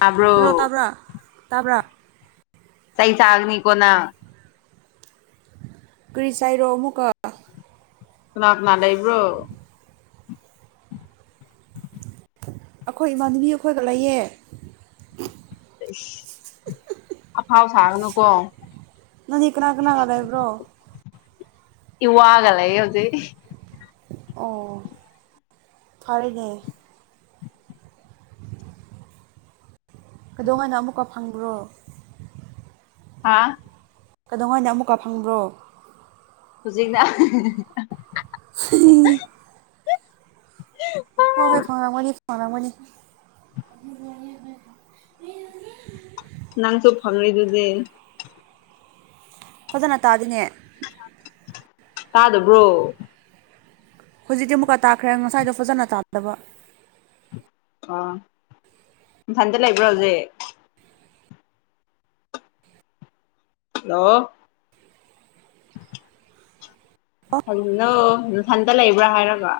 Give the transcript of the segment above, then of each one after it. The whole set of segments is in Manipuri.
ꯇꯥꯕ꯭ꯔꯣ ꯍꯜꯂꯣ ꯇꯥꯕ꯭ꯔꯥ ꯇꯥꯕ꯭ꯔꯥ ꯁꯩ ꯆꯥꯒꯅꯤ ꯀꯣꯅ ꯀ꯭ꯔꯤꯁꯥꯏꯔꯣꯃꯨꯀ ꯁꯅꯥꯞꯅꯅꯥꯗꯏꯕ꯭ꯔꯣ ꯑꯩꯈꯣꯏ ꯏꯃꯥꯟꯅꯕꯤ ꯑꯩꯈꯣꯏꯒ ꯂꯩꯌꯦ ꯑꯐꯥꯎ ꯁꯥꯒꯅꯨꯀꯣ ꯅꯪꯗꯤ ꯀꯅꯥ ꯀꯅꯥꯒ ꯂꯩꯕ꯭ꯔꯣ ꯏꯒꯂ ꯌ ꯌꯎꯖꯤ ꯑꯣ ꯐꯔꯦꯅꯦ ꯀꯩꯗꯧꯉꯅ ꯑꯃꯨꯛꯀ ꯐꯪꯕ꯭ꯔꯣ ꯍꯥꯥ ꯀꯩꯗꯧꯉ ꯍꯥꯏꯅ ꯑꯃꯨꯛꯀ ꯐꯪꯕ꯭ꯔꯣ ꯍꯧꯖꯤꯛꯅ ꯍ ꯍꯣꯏ ꯍꯣꯏ ꯐꯪꯔꯝꯒꯅꯤ ꯐꯪꯂꯝꯝꯒꯅꯤ ꯅꯪꯁꯨꯣ ꯐꯪꯗꯨꯗꯤꯦ ꯐꯖꯅ ꯇꯥꯗꯤꯅꯦ ꯇꯥꯗꯕ꯭ꯔꯣ ꯍꯧꯖꯤꯛꯇꯤ ꯑꯃꯨꯛꯀ ꯇꯥꯈ꯭ꯔꯦ ꯉꯁꯥꯏꯗꯣ ꯐꯖꯅ ꯇꯥꯗꯕ ꯑꯣ ꯏꯝꯊꯟꯗ ꯂꯩꯕ꯭ꯔꯣꯖꯤꯦ ꯍꯜꯂꯣ [inaudible] ꯑꯣ ꯗꯣ ꯃꯊꯟꯇ ꯂꯩꯕ꯭ꯔꯥ ꯍꯥꯏꯔꯕ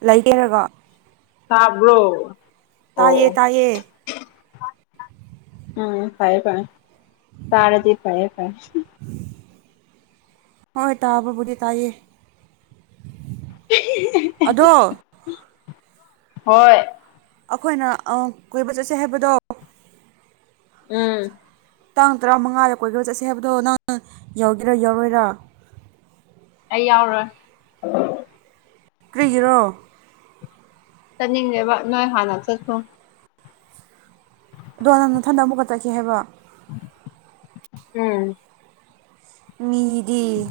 ꯂꯩꯒꯦꯔꯒꯣ ꯇꯥꯕ꯭ꯔꯣ ꯑꯣ ꯇꯥꯏꯌꯦ ꯑꯣ ꯇꯥꯏꯌꯦ ꯎꯝ ꯐꯔꯦ ꯐꯔ ꯇꯔꯥꯗꯤ ꯐꯔꯌꯦꯦ ꯐꯔ ꯍꯣꯏ ꯇꯥꯕꯣꯕꯨꯗꯤ ꯇꯥꯏꯌꯦ ꯑꯗꯣ ꯍꯣꯏ ꯑꯩꯈꯣꯏꯅ ꯑ ꯀꯣꯏꯕ ꯆꯠꯁꯦ ꯍꯥꯏꯕꯗꯣ ꯎꯝ ꯇꯥꯡ ꯇꯔꯥꯃꯉꯥꯗ ꯀꯣꯏꯕ ꯆꯠꯁꯦ ꯍꯥꯏꯕꯗꯣ ꯅꯪ ꯌꯥꯎꯒꯦꯔꯥ ꯌꯥꯎꯔꯣꯏꯔꯥ ꯑꯩ ꯌꯥꯎꯔꯣꯏ ꯀ꯭ꯔꯤꯒꯤꯔꯣ ꯆꯠꯅꯤꯡꯗꯦꯕ ꯅꯣꯏ ꯍꯥꯟꯅ ꯆꯠꯈ꯭ꯔꯣ ꯑꯗꯣ ꯅꯪ ꯅꯊꯟꯗ ꯑꯃꯨꯛꯀ ꯆꯠꯁꯦ ꯍꯥꯏꯕ ꯎꯝ ꯃꯤꯗꯤ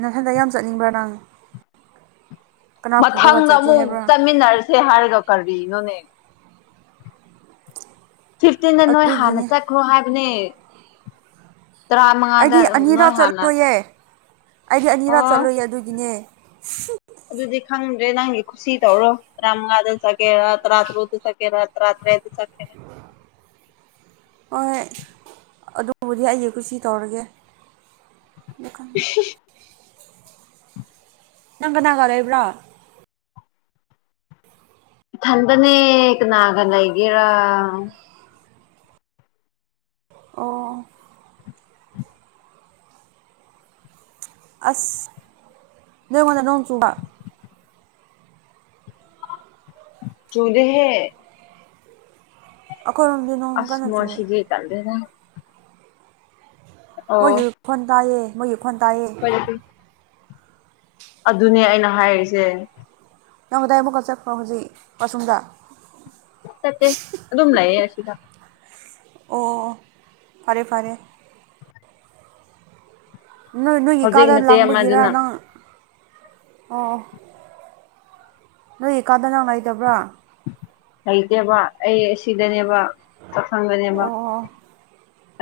ꯅꯊꯟꯗ ꯌꯥꯝ ꯆꯠꯅꯤꯡꯕ꯭ꯔꯥ ꯅꯪ ꯀꯅꯥ ꯄꯨꯔꯒ ꯃꯊꯪꯗ ꯆꯠꯀꯦ ꯑꯃꯨꯛ ꯍꯥꯏꯕ꯭ꯔꯥ ꯆꯠꯃꯤꯟꯅꯔꯁꯦ ꯍꯥꯏꯔꯒ ꯀꯔꯤꯅꯣꯅꯦ ꯐꯤꯐꯇꯤꯟꯗ ꯅꯣꯏ ꯍꯥꯟꯅ ꯑꯗꯨꯒꯤꯅꯦ ꯆꯠꯈ꯭ꯔꯣ ꯍꯥꯏꯕꯅꯦ ꯇꯔꯥꯃꯉꯥꯗ ꯑꯩꯗꯤ ꯅꯣꯏ ꯑꯅꯤꯔꯥꯛ ꯍꯥꯟꯅ ꯆꯠꯂꯣꯏꯌꯦ ꯑꯩꯗꯤ ꯑꯅꯤꯔꯛ ꯑꯣ ꯆꯠꯂꯣꯏꯌꯦ ꯑꯗꯨꯒꯤꯅꯦ ꯑꯗꯨꯗꯤ ꯈꯪꯗ꯭ꯔꯦ ꯅꯪꯒꯤ ꯈꯨꯁꯤ ꯇꯧꯔꯣ ꯇꯔꯥꯃꯉꯥꯗ ꯆꯠꯀꯦꯔꯥ ꯇꯔꯥꯇꯔꯨꯛꯇ ꯆꯠꯀꯦꯔꯥ ꯇꯔꯥꯇꯔꯦꯠꯇ ꯆꯠꯀꯦꯔ ꯍꯣꯏ ꯑꯗꯨꯕꯨꯗꯤ ꯑꯩꯒꯤ ꯀꯨꯁꯤ ꯇꯧꯔꯒꯦ [unintelligible] ꯅꯪ ꯀꯅꯥꯒ ꯂꯩꯕ꯭ꯔꯥ ꯏꯊꯟꯗꯅꯦ ꯀꯅꯥꯒ ꯂꯩꯒꯦꯔꯥ ꯑꯣ ꯑꯁ ꯅꯣꯏꯉꯣꯟꯗ ꯅꯣꯡ ꯆꯨꯕ ꯆꯨꯗꯦꯍꯦ ꯑꯩꯈꯣꯏꯔꯣꯝꯗ ꯑꯁ ꯅꯣꯏꯁꯤꯗꯤ ꯇꯜꯂꯦꯗꯥ ꯑꯣ ꯃꯣꯏꯒꯤ ꯈꯣꯟ ꯇꯥꯏꯌꯦ ꯃꯣꯏꯒꯤ ꯈꯣꯟ ꯇꯥꯏꯌꯦ [unintelligible] ꯑꯗꯨꯅꯦ ꯑꯩꯅ ꯍꯥꯏꯔꯤꯁꯦ ꯅꯣꯡꯗꯥꯏꯕꯀꯣ ꯆꯠꯄ ꯍꯧꯖꯤꯛ ꯑꯁꯨꯝꯗ ꯆꯠꯇꯦ ꯑꯗꯨꯝ ꯂꯩꯌꯦ ꯑꯁꯤꯗ ꯑꯣ ꯑꯣ ꯑꯣ ꯐꯔꯦ ꯐꯔꯦ ꯅꯣꯏ ꯅꯣꯏꯒꯤ ꯍꯧꯖꯤꯛ ꯀꯥꯗ ꯅꯆꯦ ꯂꯥꯡꯕꯒꯤꯔ ꯑꯃꯗꯨꯅ ꯅꯪ ꯑꯣ ꯅꯣꯏꯒꯤ ꯀꯥꯗ ꯅꯪ ꯂꯩꯇꯕ꯭ꯔꯥ ꯂꯩꯩꯇꯦꯕ ꯑꯩ ꯁꯤꯗꯅꯦꯕ ꯆꯥꯛꯁꯪꯗꯅꯦꯕ ꯑꯣ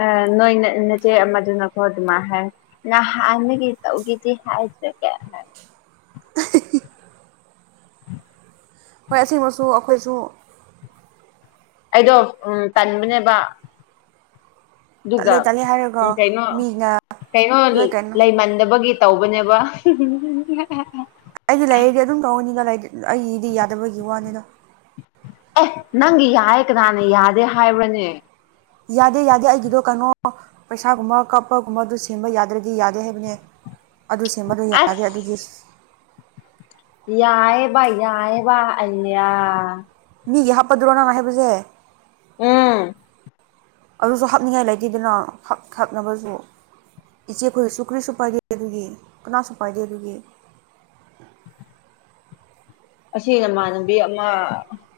ꯑ ꯅꯣꯏ ꯅ ꯅꯆꯦ ꯑꯃꯗꯨꯅꯀꯣ ꯑꯗꯨꯃꯥꯏ ꯍꯥꯏ ꯅꯍꯥꯟꯗꯒꯤ ꯇꯧꯒꯦꯗꯤ ꯍꯥꯏꯗ꯭ꯔꯒ [unintelligible] [inaudible] ꯍꯣꯏ ꯑꯁꯤꯃꯁꯨ ꯑꯩꯈꯣꯏꯁꯨ ꯑꯩꯗꯣ ꯎꯝ ꯇꯟꯕꯅꯦꯕ ꯑꯗꯨꯒ ꯇꯠꯂꯦ ꯇꯠꯂꯦ ꯎ ꯍꯥꯏꯔꯒ ꯀꯩꯅꯣ ꯃꯤꯅ ꯂꯣꯏ ꯀꯩꯅꯣꯒꯤ ꯀꯩꯅꯣ ꯂꯩꯃꯟꯗꯕꯒꯤ ꯇꯧꯕꯅꯦꯕ [unintelligible] ꯑꯩꯗꯤ ꯂꯥꯏꯔꯤꯛꯗꯤ ꯑꯗꯨꯝ ꯇꯧꯍꯟꯅꯤꯗ [unintelligible] ꯑꯩꯒꯤꯗꯤ ꯌꯥꯗꯕꯒꯤ ꯋꯥꯅꯤꯗ ꯑꯦ ꯅꯪꯒꯤ ꯌꯥꯌꯦ ꯀꯅꯥꯅ ꯌꯥꯗꯦ ꯍꯥꯏꯕ꯭ꯔꯅꯦ ꯌꯥꯗꯦ ꯌꯥꯗꯦ ꯑꯩꯒꯤꯗꯣ ꯀꯩꯅꯣ ꯄꯩꯁꯥꯒꯨꯝꯕ ꯀꯥꯞꯄꯒꯨꯝꯕ ꯑꯗꯨ ꯁꯦꯝꯕ ꯌꯥꯗ꯭ꯔꯗꯤ ꯌꯥꯗꯦ ꯍꯥꯏꯕꯅꯦ ꯑꯗꯨ ꯁꯦꯝꯕꯗꯣ ꯑꯁ ꯌꯥꯔꯗꯦ ꯑꯗꯨꯒꯤ ꯌꯥꯑꯦꯕ ꯌꯥꯑꯦꯕ ꯑꯩꯅ꯭ꯌꯥ ꯃꯤꯒꯤ ꯍꯥꯞꯄꯗꯨꯔꯣ ꯅꯪꯅ ꯍꯥꯏꯕꯁꯦ ꯎꯝ ꯑꯗꯨꯁꯨ ꯍꯥꯞꯅꯤꯡꯉꯥꯏ ꯂꯩꯇꯦꯗꯅꯥ ꯈꯛ ꯈꯛꯅꯕꯁꯨ ꯏꯆꯦ ꯑꯩꯈꯣꯏꯁꯨꯁꯨ ꯀꯨꯔꯤꯁꯨ ꯄꯥꯏꯗꯦ ꯑꯗꯨꯒꯤ ꯀꯅꯥꯁꯨ ꯄꯥꯏꯗꯦ ꯑꯗꯨꯒꯤ ꯑꯁꯤ ꯅꯃꯥꯟꯅꯕꯤ ꯑꯃ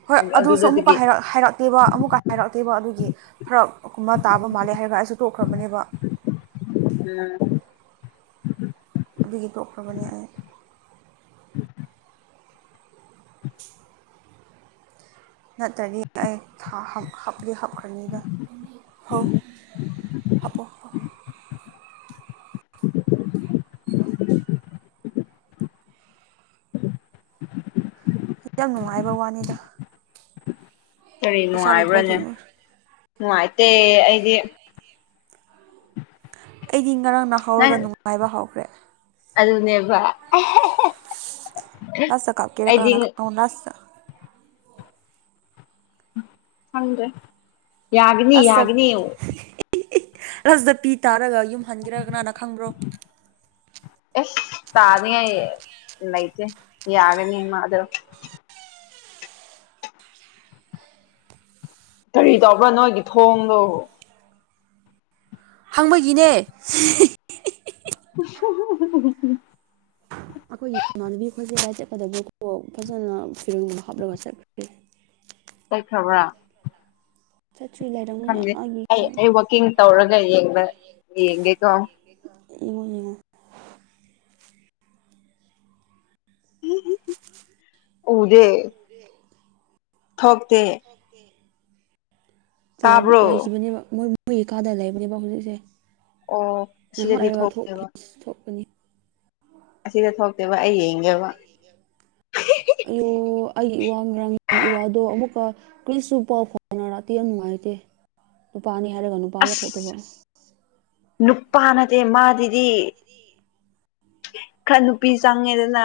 ꯍꯣꯏ ꯑꯗꯨꯁꯨ ꯑꯃꯨꯛꯀ ꯑꯗꯨꯗꯒꯤ ꯍꯥꯏꯔꯛ ꯍꯥꯏꯔꯛꯇꯦꯕ ꯑꯃꯨꯛꯀ ꯍꯥꯏꯔꯛꯇꯦꯕ ꯑꯗꯨꯒꯤ ꯐꯔꯛ ꯀꯨꯝꯕ ꯇꯥꯕ ꯃꯥꯜꯂꯦ ꯍꯥꯏꯔꯒ ꯑꯩꯁꯨ ꯇꯣꯛꯈ꯭ꯔꯕꯅꯦꯕ [unintelligible] ꯎꯝ ꯑꯗꯨꯒꯤ ꯇꯣꯛꯈ꯭ꯔꯕꯅꯤ ꯑꯩ [unintelligible] ꯅꯠꯇ꯭ꯔꯗꯤ ꯑꯩ ꯊꯥ ꯍꯥꯞ ꯍꯥꯞꯂꯤ ꯍꯥꯞꯈ꯭ꯔꯅꯤꯗ ꯍꯧ ꯍꯛ ꯑꯣ [inaudible] ꯈꯤꯇꯪ ꯅꯨꯡꯉꯥꯏꯕ ꯋꯥꯅꯤꯗ ꯀꯔꯤ ꯄꯩꯁꯥ ꯂꯩꯇꯕꯒꯤ ꯅꯨꯡꯉꯥꯏꯕ꯭ꯔꯥꯅꯦ ꯅꯨꯡꯉꯥꯏꯇꯦ ꯑꯩꯗꯤ ꯑꯩꯗꯤ ꯉꯔꯥꯡ ꯅ ꯍꯧꯔꯒ ꯅꯪ ꯅꯨꯡꯉꯥꯏꯕ ꯍꯧꯈ꯭ꯔꯦ ꯑꯗꯨꯅꯦꯕ [unintelligible] ꯑꯩꯗꯤ [unintelligible] ꯍꯪꯗꯦ ꯑꯁꯇ [unintelligible] ꯑꯁꯇ ꯄꯤ ꯇꯥꯔꯒ ꯌꯨꯝ ꯍꯟꯒꯦꯔ ꯀꯅꯥꯅ ꯈꯪꯕ꯭ꯔꯣ [unintelligible] ꯑꯦꯁ ꯇꯥꯅꯤꯏ ꯂꯩꯇꯦ ꯌꯥꯒꯅꯤ ꯃꯥꯗꯨ ꯀꯔꯤ ꯇꯧꯕ꯭ꯔꯥ ꯅꯣꯏꯒꯤ ꯊꯣꯡꯗꯣ ꯍꯪꯕꯒꯤꯅꯦ [unintelligible] [unintelligible] ꯑꯩꯈꯣꯏꯒꯤ ꯏꯃꯥꯟꯅꯕꯤ ꯈꯣꯏ [unintelligible] ꯆꯠꯀꯗꯕ ꯀ ꯐꯖꯅ ꯐꯤꯔꯣꯟꯒꯨꯝꯕ ꯍꯥꯞꯂꯒ ꯆꯠꯈ꯭ꯔꯦ ꯆꯠꯈ꯭ꯔꯕ꯭ꯔ ꯆꯠꯇ꯭ꯔꯤ ꯂꯩꯔꯝ ꯈꯪꯗꯦ ꯑꯩ ꯑꯩ ꯋꯥꯛꯀꯤꯡ ꯇꯧꯔꯒ ꯌꯦꯡꯕ ꯌꯦꯡꯒꯦꯀꯣ [unintelligible] [unintelligible] ꯎꯗꯦ ꯊꯣꯛꯇꯦ [unintelligible] ꯇꯥꯕ꯭ꯔꯣ ꯂꯩꯈꯤꯕꯅꯦꯕ ꯃꯣꯏ ꯃꯣꯏ ꯀꯥꯗ ꯂꯩꯕꯅꯦꯕ ꯍꯧꯖꯤꯛꯁꯦ ꯑꯣ ꯁꯤꯗꯗꯤ ꯊꯣꯛꯑꯦꯕ ꯊꯣꯛꯄꯅꯤ ꯑꯁꯤꯗ ꯊꯣꯛꯇꯦꯕ ꯑꯩ ꯌꯦꯡꯒꯦꯕ ꯑꯌꯣ ꯑꯩꯒꯤ ꯏꯋꯥ ꯉꯔꯥꯡ ꯏ ꯋꯥꯗꯣ ꯑꯃꯨꯛꯀ ꯀꯨꯔꯤꯁꯨ ꯄꯥꯎ ꯐꯥꯎꯅꯔꯇꯦ ꯌꯥꯝ ꯅꯨꯡꯉꯥꯏꯇꯦ ꯅꯨꯄꯥꯅꯤ ꯍꯥꯏꯔꯒ ꯅꯨꯄꯥ ꯌꯥꯝ ꯊꯣꯛꯇꯕ ꯑꯁ ꯅꯨꯄꯥ ꯅꯠꯇꯦ ꯃꯥꯖꯤꯗꯤ [unintelligible] ꯈꯔ ꯅꯨꯄꯤ ꯆꯪꯉꯦꯗꯅ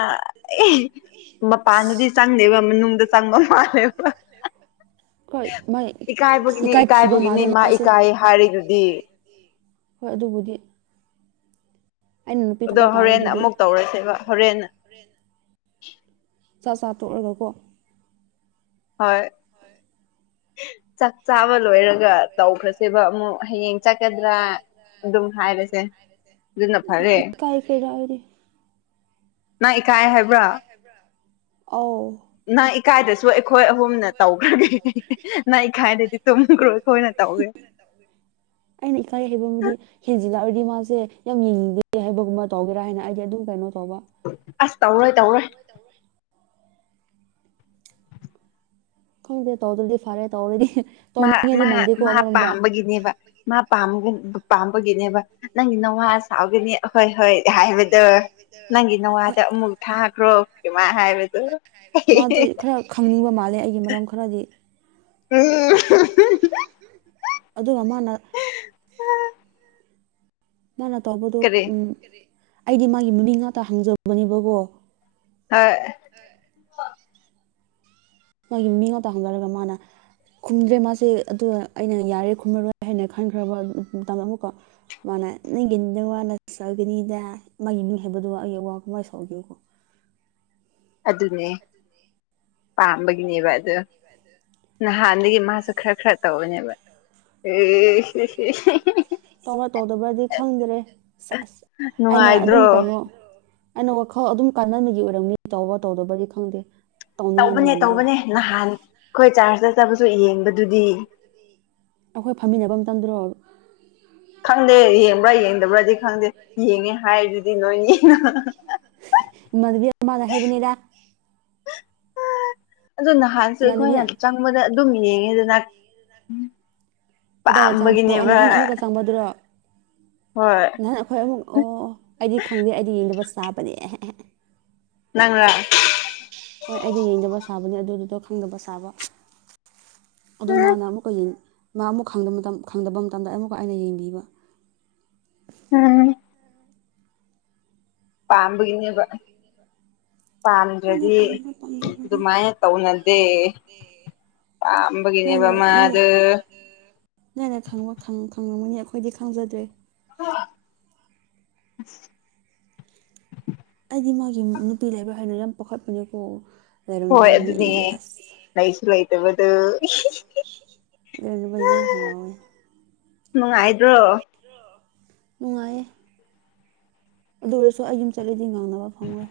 [unintelligible] ꯃꯄꯥꯟꯗꯗꯤ ꯆꯪꯗꯦꯕ ꯃꯅꯨꯡꯗ ꯆꯪꯕ ꯃꯥꯜꯂꯦꯕ ꯍꯣꯏ ꯃꯥꯥꯏ ꯏꯀꯥꯏꯕꯒꯤꯅꯦ ꯏꯀꯥꯏꯈꯤꯕ ꯏꯀꯥꯏꯕꯒꯤꯅꯦ ꯃꯥꯜꯂꯦ ꯃꯥ ꯃꯥꯁꯦ ꯏꯀꯥꯏ [unintelligible] ꯍꯥꯏꯔꯤꯗꯨꯗꯤ ꯍꯣꯏ ꯑꯗꯨꯕꯨꯗꯤ ꯑꯩꯅ ꯅꯨꯄꯤ ꯑꯗꯣ ꯊꯣꯛꯄ ꯇꯥꯔꯦ ꯍꯣꯔꯦꯟ ꯑꯗꯨꯗꯤ ꯑꯃꯨꯛ ꯇꯧꯔꯁꯦꯕ ꯍꯣꯔꯦꯟ ꯆꯥꯛ ꯆꯥ ꯇꯣꯛꯂꯒꯀꯣ ꯍꯣꯏ ꯆꯥꯛ ꯆꯥꯕ ꯂꯣꯏꯔꯒ ꯇꯧꯈ꯭ꯔꯁꯦꯕ ꯑꯃꯨꯛ ꯍꯌꯦꯡ ꯆꯠꯀꯗ꯭ꯔꯥ ꯑꯗꯨꯝ ꯍꯥꯏꯔꯁꯦ ꯑꯗꯨꯅ ꯐꯔꯦ [unintelligible] ꯏꯀꯥꯏꯈ꯭ꯔꯦꯗ ꯑꯩꯗꯤ ꯅꯪ ꯏꯀꯥꯏ ꯍꯥꯏꯕ꯭ꯔꯥ ꯑꯧ ꯅꯪ ꯏꯀꯥꯏꯗꯁꯨ ꯑꯩꯈꯣꯏ ꯑꯍꯨꯝꯅ ꯇꯧꯈ꯭ꯔꯒꯦ ꯅꯪ ꯏꯀꯥꯏꯗꯗꯤ ꯇꯨꯝꯈ꯭ꯔꯣ ꯑꯩꯈꯣꯏꯅ ꯇꯧꯏꯦ [inaudible] ꯑꯩꯅ ꯏꯀꯥꯏ ꯍꯥꯏꯕꯕꯨꯗꯤ ꯍꯦꯟꯖꯤꯜꯔꯛꯑꯗꯤ ꯃꯥꯁꯦ ꯌꯥꯝ ꯌꯦꯡꯅꯤꯡꯗꯦ ꯍꯥꯏꯕꯒꯨꯝꯕ ꯇꯧꯒꯦꯔꯥ ꯍꯥꯏꯅ ꯑꯩꯗꯤ ꯑꯗꯨꯝ ꯀꯩꯅꯣ ꯇꯧꯕ ꯑꯁ ꯇꯧꯔꯣꯏ ꯇꯧꯔꯣꯏ [unintelligible] ꯈꯪꯗꯦ ꯇꯧꯗꯔꯗꯤ ꯐꯔꯦ ꯇꯧꯔꯗꯤ ꯃꯥ ꯇꯧꯅꯤꯡꯉꯗꯤ ꯃꯥ ꯃꯥꯟꯗꯦꯀꯣ ꯃꯥ ꯄꯥꯝꯕꯒꯤꯅꯦꯕ ꯃꯥ ꯄꯥꯝꯕꯒꯤ ꯄꯥꯝꯕꯒꯤꯅꯦꯕ ꯅꯪꯒꯤ ꯅꯋꯥ ꯁꯥꯥꯎꯒꯅꯤ ꯍꯣꯏ ꯍꯣꯏ ꯍꯥꯏꯕꯗ‌ꯣ ꯅꯪꯒꯤ ꯅꯋꯥꯗ ꯑꯃꯨꯛ ꯊꯥꯈ꯭ꯔꯣ ꯗꯨꯃꯥꯏ ꯍꯥꯏꯕꯗꯨ ꯃꯥꯗꯣ ꯈꯔ ꯈꯪꯅꯤꯡꯕ ꯃꯥꯜꯂꯦ ꯑꯩꯒꯤ ꯃꯔꯝ ꯈꯔꯗꯤ ꯎꯝ ꯑꯗ‌ꯣ ꯃꯥꯅ ꯃꯥꯅ ꯇꯧꯕꯗꯣ ꯀꯔꯤ ꯎꯝ ꯑꯩꯗꯤ ꯃꯥꯒꯤ ꯃꯃꯤꯡ ꯉꯥꯛꯇ ꯍꯪꯖꯕꯅꯦꯕꯀꯣ ꯍ‌ꯣꯏ ꯃꯥꯒꯤ ꯃꯃꯤꯡ ꯉꯥꯛꯇ ꯍꯪꯖꯔꯒ ꯃꯥꯅ ꯈꯨꯝꯗ꯭ꯔꯦ ꯃꯥꯁꯦ ꯑꯗꯨꯒ ꯑꯩꯅ ꯌꯥꯔꯦ ꯈꯨꯝꯃꯔꯣꯏ ꯍꯥꯏꯅ ꯈꯟꯈ꯭ꯔꯕ ꯃꯇꯝꯗ ꯑꯃꯨꯛꯀ ꯃꯥꯅ ꯅꯪꯒꯤ ꯅꯋꯥꯅ ꯁꯥꯎꯒꯅꯤꯗ ꯃꯥꯒꯤ ꯃꯃꯤꯡ ꯍꯥꯏꯕꯗꯨꯕꯨ ꯑꯩꯒꯤ ꯏꯋꯥꯅ ꯀꯃꯥꯏ ꯁꯥꯎꯗ‌ꯣꯏꯅ‌ꯣ ꯑꯗꯨꯅꯦ ꯄꯥꯝꯕꯒꯤꯅꯦꯕ ꯑꯗꯨ ꯅꯍꯥꯟ ꯅꯍꯥꯟꯗꯒꯤ ꯃꯥꯁꯨ ꯈꯔ ꯈꯔ ꯇꯧꯕꯅꯦꯕ ꯑꯦ ꯇꯧꯕꯔ ꯇꯧꯗꯕ꯭ꯔꯗꯤ ꯈꯪꯗ꯭ꯔꯦ ꯁ‌ꯦꯖ ꯑꯩꯅ ꯑꯗꯨꯝ ꯅꯨꯡꯉꯥꯏꯗ꯭ꯔꯣ ꯀꯩꯅꯣ ꯑꯩꯅ ꯋꯥꯈꯜ ꯑꯗꯨꯝ ꯀꯥꯟꯃꯟꯕꯒꯤ ꯑꯣꯏꯔꯝꯅꯤ ꯇꯧꯕꯔ ꯇꯧꯗꯕꯔꯗꯤ ꯈꯪꯗꯦ ꯇꯧꯅꯤꯡꯉꯥꯏꯗꯤ ꯇꯧꯕꯅꯦ ꯃꯥꯟꯗꯦꯗ ꯇꯧꯕꯅꯦ ꯅꯍꯥꯟ ꯑꯩꯈꯣꯏ ꯆꯥꯔꯁꯇ ꯆꯠꯄꯁꯨ ꯌꯦꯡꯕꯗꯨꯗꯤ ꯑꯩꯈꯣꯏ ꯐꯝꯃꯤꯟꯅꯕ ꯃꯇꯝꯗꯨꯔ‌ꯣ ꯈꯪꯗꯦ ꯌꯦꯡꯕ꯭ꯔꯥ ꯌꯦꯡꯗꯕ꯭ꯔꯥꯗꯤ ꯈꯪꯗꯦ ꯌꯦꯡꯉꯦ ꯍꯥꯏꯔꯤꯗꯨꯗꯤ ꯏꯃꯥꯟꯅꯕꯤ ꯑꯃꯅ ꯍꯥꯏꯕꯅꯤꯗ ꯑꯗꯨ ꯅꯍꯥꯟꯁꯨ ꯏꯃꯥꯟꯅꯕꯤ ꯑꯩꯈꯣꯏꯅ ꯆꯪꯕꯗ ꯑꯗꯨꯝ ꯌꯦꯡꯉꯦꯗꯅ ꯀꯗꯥꯏꯗ ꯆꯪꯕꯔ‌ꯣ ꯄꯥꯝꯕꯒꯤꯅꯦꯕ ꯅꯍꯥꯟ ꯑꯃꯨꯛꯀ ꯆꯪꯕꯗꯨꯔꯣ ꯍꯣꯏ ꯅꯍꯥꯟ ꯑꯩꯈꯣꯏ ꯑꯃꯨꯛ ꯑꯣ ꯑꯩꯗꯤ ꯈꯪꯗꯦ ꯑꯩꯗꯤ ꯌꯦꯡꯗꯕ ꯁꯥꯕꯅꯦ ꯑꯦꯍꯦꯍꯦ ꯅꯪꯔꯥ ꯍꯣꯏ ꯑꯩꯗꯤ ꯌꯦꯡꯗꯕ ꯁꯥꯕꯅꯦ ꯑꯗꯨꯒꯤꯗ‌ꯣ ꯈꯪꯗꯕ ꯁꯥꯕ ꯑꯗ‌ꯣ ꯃꯥꯅ ꯑꯃꯨꯛꯀ ꯌ‌ꯦꯡ ꯃꯥ ꯑꯃꯨꯛ ꯈꯪꯗꯕ ꯃꯇꯝ ꯈꯪꯗꯕ ꯃꯇꯝꯗ ꯑꯃꯨꯛꯀ ꯑꯩꯅ ꯌꯦꯡꯕꯤꯕ ꯎꯝ ꯄꯥꯝꯕꯒꯤꯅ‌ꯦꯕ ꯈꯪꯗꯦ ꯄꯥꯥꯝꯗꯔꯗꯤ ꯄꯥꯝꯕ꯭ꯔꯥ ꯄꯥꯝꯗꯕ꯭ꯔꯗꯤ ꯑꯗꯨꯃꯥꯏꯅ ꯇꯧꯅꯗꯦ ꯄꯥꯝꯕꯒꯤꯅꯦꯕ ꯃꯗ‌ꯣ ꯅꯪꯅ ꯈꯪꯕ ꯈꯪ ꯈꯪꯉꯝꯒꯅꯤ ꯑꯩꯈꯣꯏꯗꯤ ꯈꯪꯖꯗ꯭ꯔꯦ [unintelligible] ꯑꯩꯗꯤ ꯃꯥꯒꯤ ꯅꯨꯄꯤ ꯂꯩꯕꯔ ꯍꯥꯏꯅ ꯌꯥꯝ ꯄꯈꯠꯄꯅꯦꯀꯣ ꯍꯣꯏ ꯑꯗꯨꯅꯦ ꯂꯩꯁꯨ ꯂꯩꯇꯕꯗ‌ꯣ [unintelligible] ꯌꯥꯝ ꯍꯔꯥꯎꯌ‌ꯦ ꯅꯨꯡꯉꯥꯏꯗ꯭ꯔꯣ ꯅꯨꯡꯉꯥꯏꯌꯦ ꯑꯗꯨ ꯑꯣꯏꯔꯁꯨ ꯑꯩ ꯌꯨꯝ ꯆꯠꯂꯗꯤ ꯉꯥꯡꯅꯕ ꯐꯪꯉ‌ꯣꯏ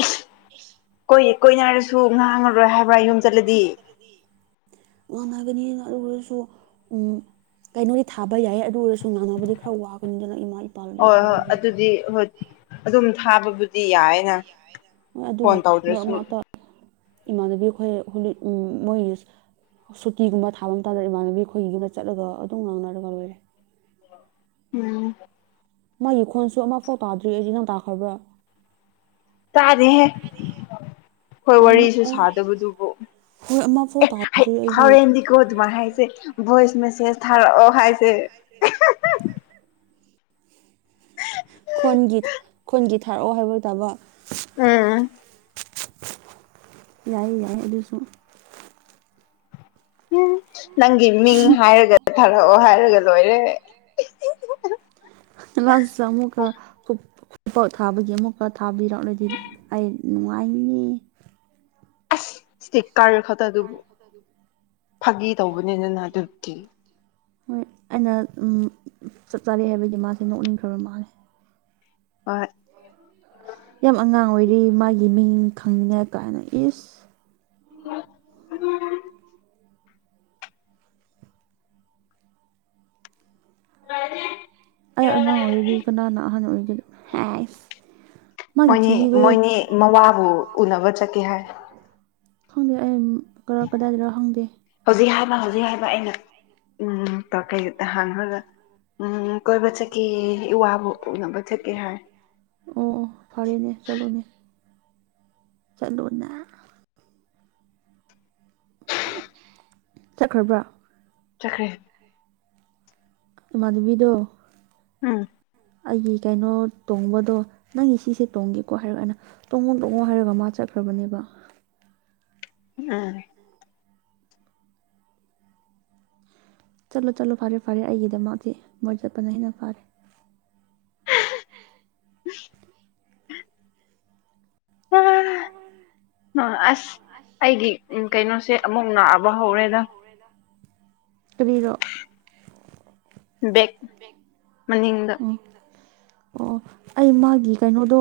ꯏꯁ ꯀꯣꯏ ꯀꯣꯏꯅꯔꯁꯨ ꯉꯥꯡꯉꯔꯣꯏ ꯍꯥꯏꯕ ꯌꯨꯝ ꯆꯠꯂꯗꯤ ꯉꯥꯡꯅꯒꯅꯤ ꯑꯗꯨ ꯑꯣꯏꯔꯁꯨ ꯎꯝ ꯀꯩꯅꯣꯗꯤ ꯊꯥꯕ ꯌꯥꯏ ꯑꯗꯨ ꯑꯣꯏꯔꯁꯨ ꯉꯥꯡꯅꯕꯗꯤ ꯈꯔ ꯋꯥꯒꯅꯤꯗꯅ ꯏꯃꯥ ꯏꯄꯥꯅ ꯍꯣꯏ ꯌꯥꯗꯕꯒꯤ [unintelligible] ꯑꯗꯨꯝ ꯊꯥꯕꯕꯨ ꯍꯣꯏ ꯑꯗꯨꯒ ꯃꯔꯛ ꯇꯧꯗ꯭ꯔꯁꯨ ꯃꯔꯛꯇ ꯏꯃꯥꯟꯅꯕꯤ ꯈ‌ꯣꯏ ꯎꯝ ꯃ‌ꯣꯏ ꯁꯨꯇꯤꯒꯨꯝꯕ ꯊꯥꯕ ꯃꯇꯝꯗ ꯏꯃꯥꯟꯅꯕꯤ ꯑꯩꯈꯣꯏꯒꯤꯅ ꯆꯠꯂꯒ ꯑꯗꯨꯝ ꯉꯥꯡꯅꯔꯒ ꯂꯣꯏꯔꯦ ꯎꯝ ꯃꯥꯒꯤ ꯈꯣꯟꯁꯨ ꯑꯃꯐꯥꯎ ꯇꯥꯗ꯭ꯔꯤ ꯑꯩꯗꯤ ꯅꯪ ꯇꯥꯈ꯭ꯔꯕ꯭ꯔꯣ ꯇꯥꯔꯦ ꯍꯦ ꯍꯣꯏ ꯑꯗꯨꯅꯦ ꯋꯥꯔꯤꯁꯨ ꯑꯦ ꯁꯥꯗꯕꯗꯨꯕꯨ ꯍꯣꯏ ꯑꯃꯐꯥꯎ ꯑꯦ ꯇꯥꯗ꯭ꯔꯤ ꯑꯩꯗꯤ ꯍꯥꯎꯣꯔꯦꯟꯗꯤ ꯀꯣꯗ ꯍꯥꯏꯁꯦ ꯣꯏꯁ ꯃꯦꯁ ꯊꯔ ꯍꯥꯏꯁꯦ [inaudible] ꯈꯣꯟꯒꯤ ꯈꯣꯟꯒꯤ ꯊꯥꯔꯛꯑꯣ ꯍꯥꯏꯕ ꯇꯥꯕ ꯎꯝ ꯌꯥꯏꯌꯦ ꯌꯥꯏ ꯑꯗꯨꯁꯨ ꯎꯝ ꯅꯪꯒꯤ ꯃꯤꯡ ꯍꯥꯏꯔꯒ ꯊꯥꯔꯛꯑꯣ ꯍꯥꯏꯔꯒ ꯂꯣꯏꯔꯦ ꯂꯥꯁꯇ ꯑꯃꯨꯛꯀ ꯈꯨ ꯊꯥꯕꯒꯤ ꯑꯃꯨꯛꯀ ꯊꯥꯕꯤꯔꯛꯂꯗꯤ ꯑꯩ ꯅꯨꯡꯉꯥꯏꯅꯤ ꯁꯤꯔ ꯈ ꯔ ꯐ ꯑꯗꯨ ꯐ ꯇꯧꯕꯅꯤꯗꯅ ꯑꯗꯨꯕꯨꯗꯤ ꯍꯣꯏ ꯑꯩꯅ ꯆꯞ ꯆꯥꯔꯦ ꯍꯥꯏꯕꯒꯤ ꯃꯥꯁꯦ ꯅꯣꯛꯅꯤꯡꯈ꯭ꯔꯕ ꯃꯥꯜꯂ ꯍꯣꯏ ꯌꯥꯝ ꯑꯉꯥꯡ ꯑꯣꯏꯔꯤ ꯃꯥꯒꯤ ꯃꯤꯡ ꯈꯪꯅꯤꯡꯉꯥꯏ ꯀꯥꯏꯅ ꯏꯁ [unintelligible] ꯀꯦ ꯑꯩ ꯑꯉꯥꯡ ꯑꯣꯏꯔꯤ ꯀꯅꯥ ꯅ ꯑꯍꯥꯟ ꯑꯣꯏꯔꯤꯒꯅ ꯍꯥꯏ ꯃꯣꯏꯅꯤ ꯃꯣꯏꯅꯤ ꯃꯋꯥꯕꯨ ꯎꯅꯕ ꯆꯠꯀꯦ ꯍꯥꯏ ꯈꯪꯗꯦ ꯑꯩ ꯀꯔ ꯀꯗꯥꯏꯗꯔ ꯈꯪꯗꯦ ꯍꯧꯖꯤꯛ ꯍꯥꯏꯕ ꯍꯧꯖꯤꯛ ꯍꯥꯏꯕ ꯑꯩꯅ ꯎꯝ ꯀ ꯀꯩꯗ ꯍꯥꯡꯉꯒ ꯎꯝ ꯀꯣꯏꯕ ꯆꯠꯀꯤ ꯋꯥ ꯀꯣꯛꯅꯕ ꯆꯠꯀꯦ ꯍꯥꯏ ꯑꯣ ꯑꯣ ꯐꯔꯦꯅꯦ ꯆꯠꯂꯨꯅꯦ ꯆꯠꯂꯨꯅꯦ ꯆꯠꯈ꯭ꯔꯕ꯭ꯔꯥ ꯆꯠꯈ꯭ꯔꯔꯤ ꯏꯃꯥꯟꯅꯕꯤꯗꯣ ꯎꯝ ꯑꯩꯒꯤ ꯀꯩꯅꯣ ꯇꯣꯡꯕꯗꯣ ꯅꯪꯒꯤ ꯁꯤꯁꯦ ꯇꯣꯡꯒꯦꯀꯣ ꯍꯥꯏꯔ ꯀꯥꯟꯅ ꯇꯣꯡꯉꯣ ꯇꯣꯡꯉꯣ ꯍꯥꯏꯔꯒ ꯃꯥ ꯆꯠꯈ꯭ꯔꯕꯅꯦꯕ ꯎꯝ ꯆꯠꯂꯣ ꯆꯠꯂꯣ ꯐꯔꯦ ꯐꯔꯦ ꯑꯩꯒꯤꯗꯃꯛꯇꯤ ꯃꯣꯏ ꯆꯠꯄꯅ ꯍꯦꯟꯅ ꯐꯥꯔꯦ [unintelligible] [unintelligible] ꯑꯁ ꯑꯩꯒꯤ ꯀꯩꯅꯣꯁꯦ ꯑꯃꯨꯛ ꯅꯥꯕ ꯍꯧꯔꯦꯗꯪ ꯔꯔꯣ ꯕꯦꯛꯦꯛ ꯃꯅꯤꯡꯗ ꯑꯣ ꯑꯩ ꯃꯥꯒꯤ ꯀꯩꯅꯣꯗꯣ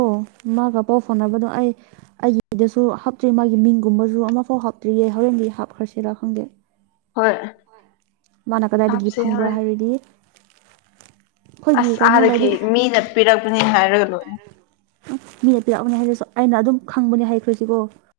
ꯃꯥꯒ ꯄꯥꯎ ꯐꯥꯎꯅꯕꯗꯣ ꯑꯩ ꯑꯩꯒꯤꯗꯁꯨ ꯍꯥꯞꯇ꯭ꯔꯤ ꯃꯥꯒꯤ ꯃꯤꯡꯒꯨꯝꯕꯁꯨ ꯑꯃꯐꯥꯎ ꯍꯥꯞꯇ꯭ꯔꯤꯌꯦ ꯍꯣꯔꯦꯟꯗꯤ ꯍꯥꯞꯈ꯭ꯔꯁꯤꯔꯥ ꯈꯪꯗꯦ ꯍꯣꯏ ꯃꯥꯅ ꯀꯗꯥꯏꯗꯒꯤ ꯍꯥꯞꯁꯦ ꯐꯪꯕ꯭ꯔꯥ ꯍꯣꯔꯦꯟ ꯍꯥꯏꯔꯗꯤ ꯑꯩꯈꯣꯏꯒꯤ ꯑꯁ ꯀꯩꯅꯣ ꯑꯥꯗꯒꯤ ꯂꯥꯏꯔꯤꯛ ꯃꯤꯅ ꯄꯤꯔꯛꯄꯅꯤ ꯍꯥꯏꯔꯒ ꯂꯣꯏꯔꯦ ꯃꯤꯅ ꯄꯤꯔꯛꯄꯅꯦ ꯍꯥꯏꯁꯤꯁꯨ ꯑꯩꯅ ꯑꯗꯨꯝ ꯈꯪꯕꯅꯦ ꯍꯥꯏꯈ꯭ꯔꯁꯤꯀꯣ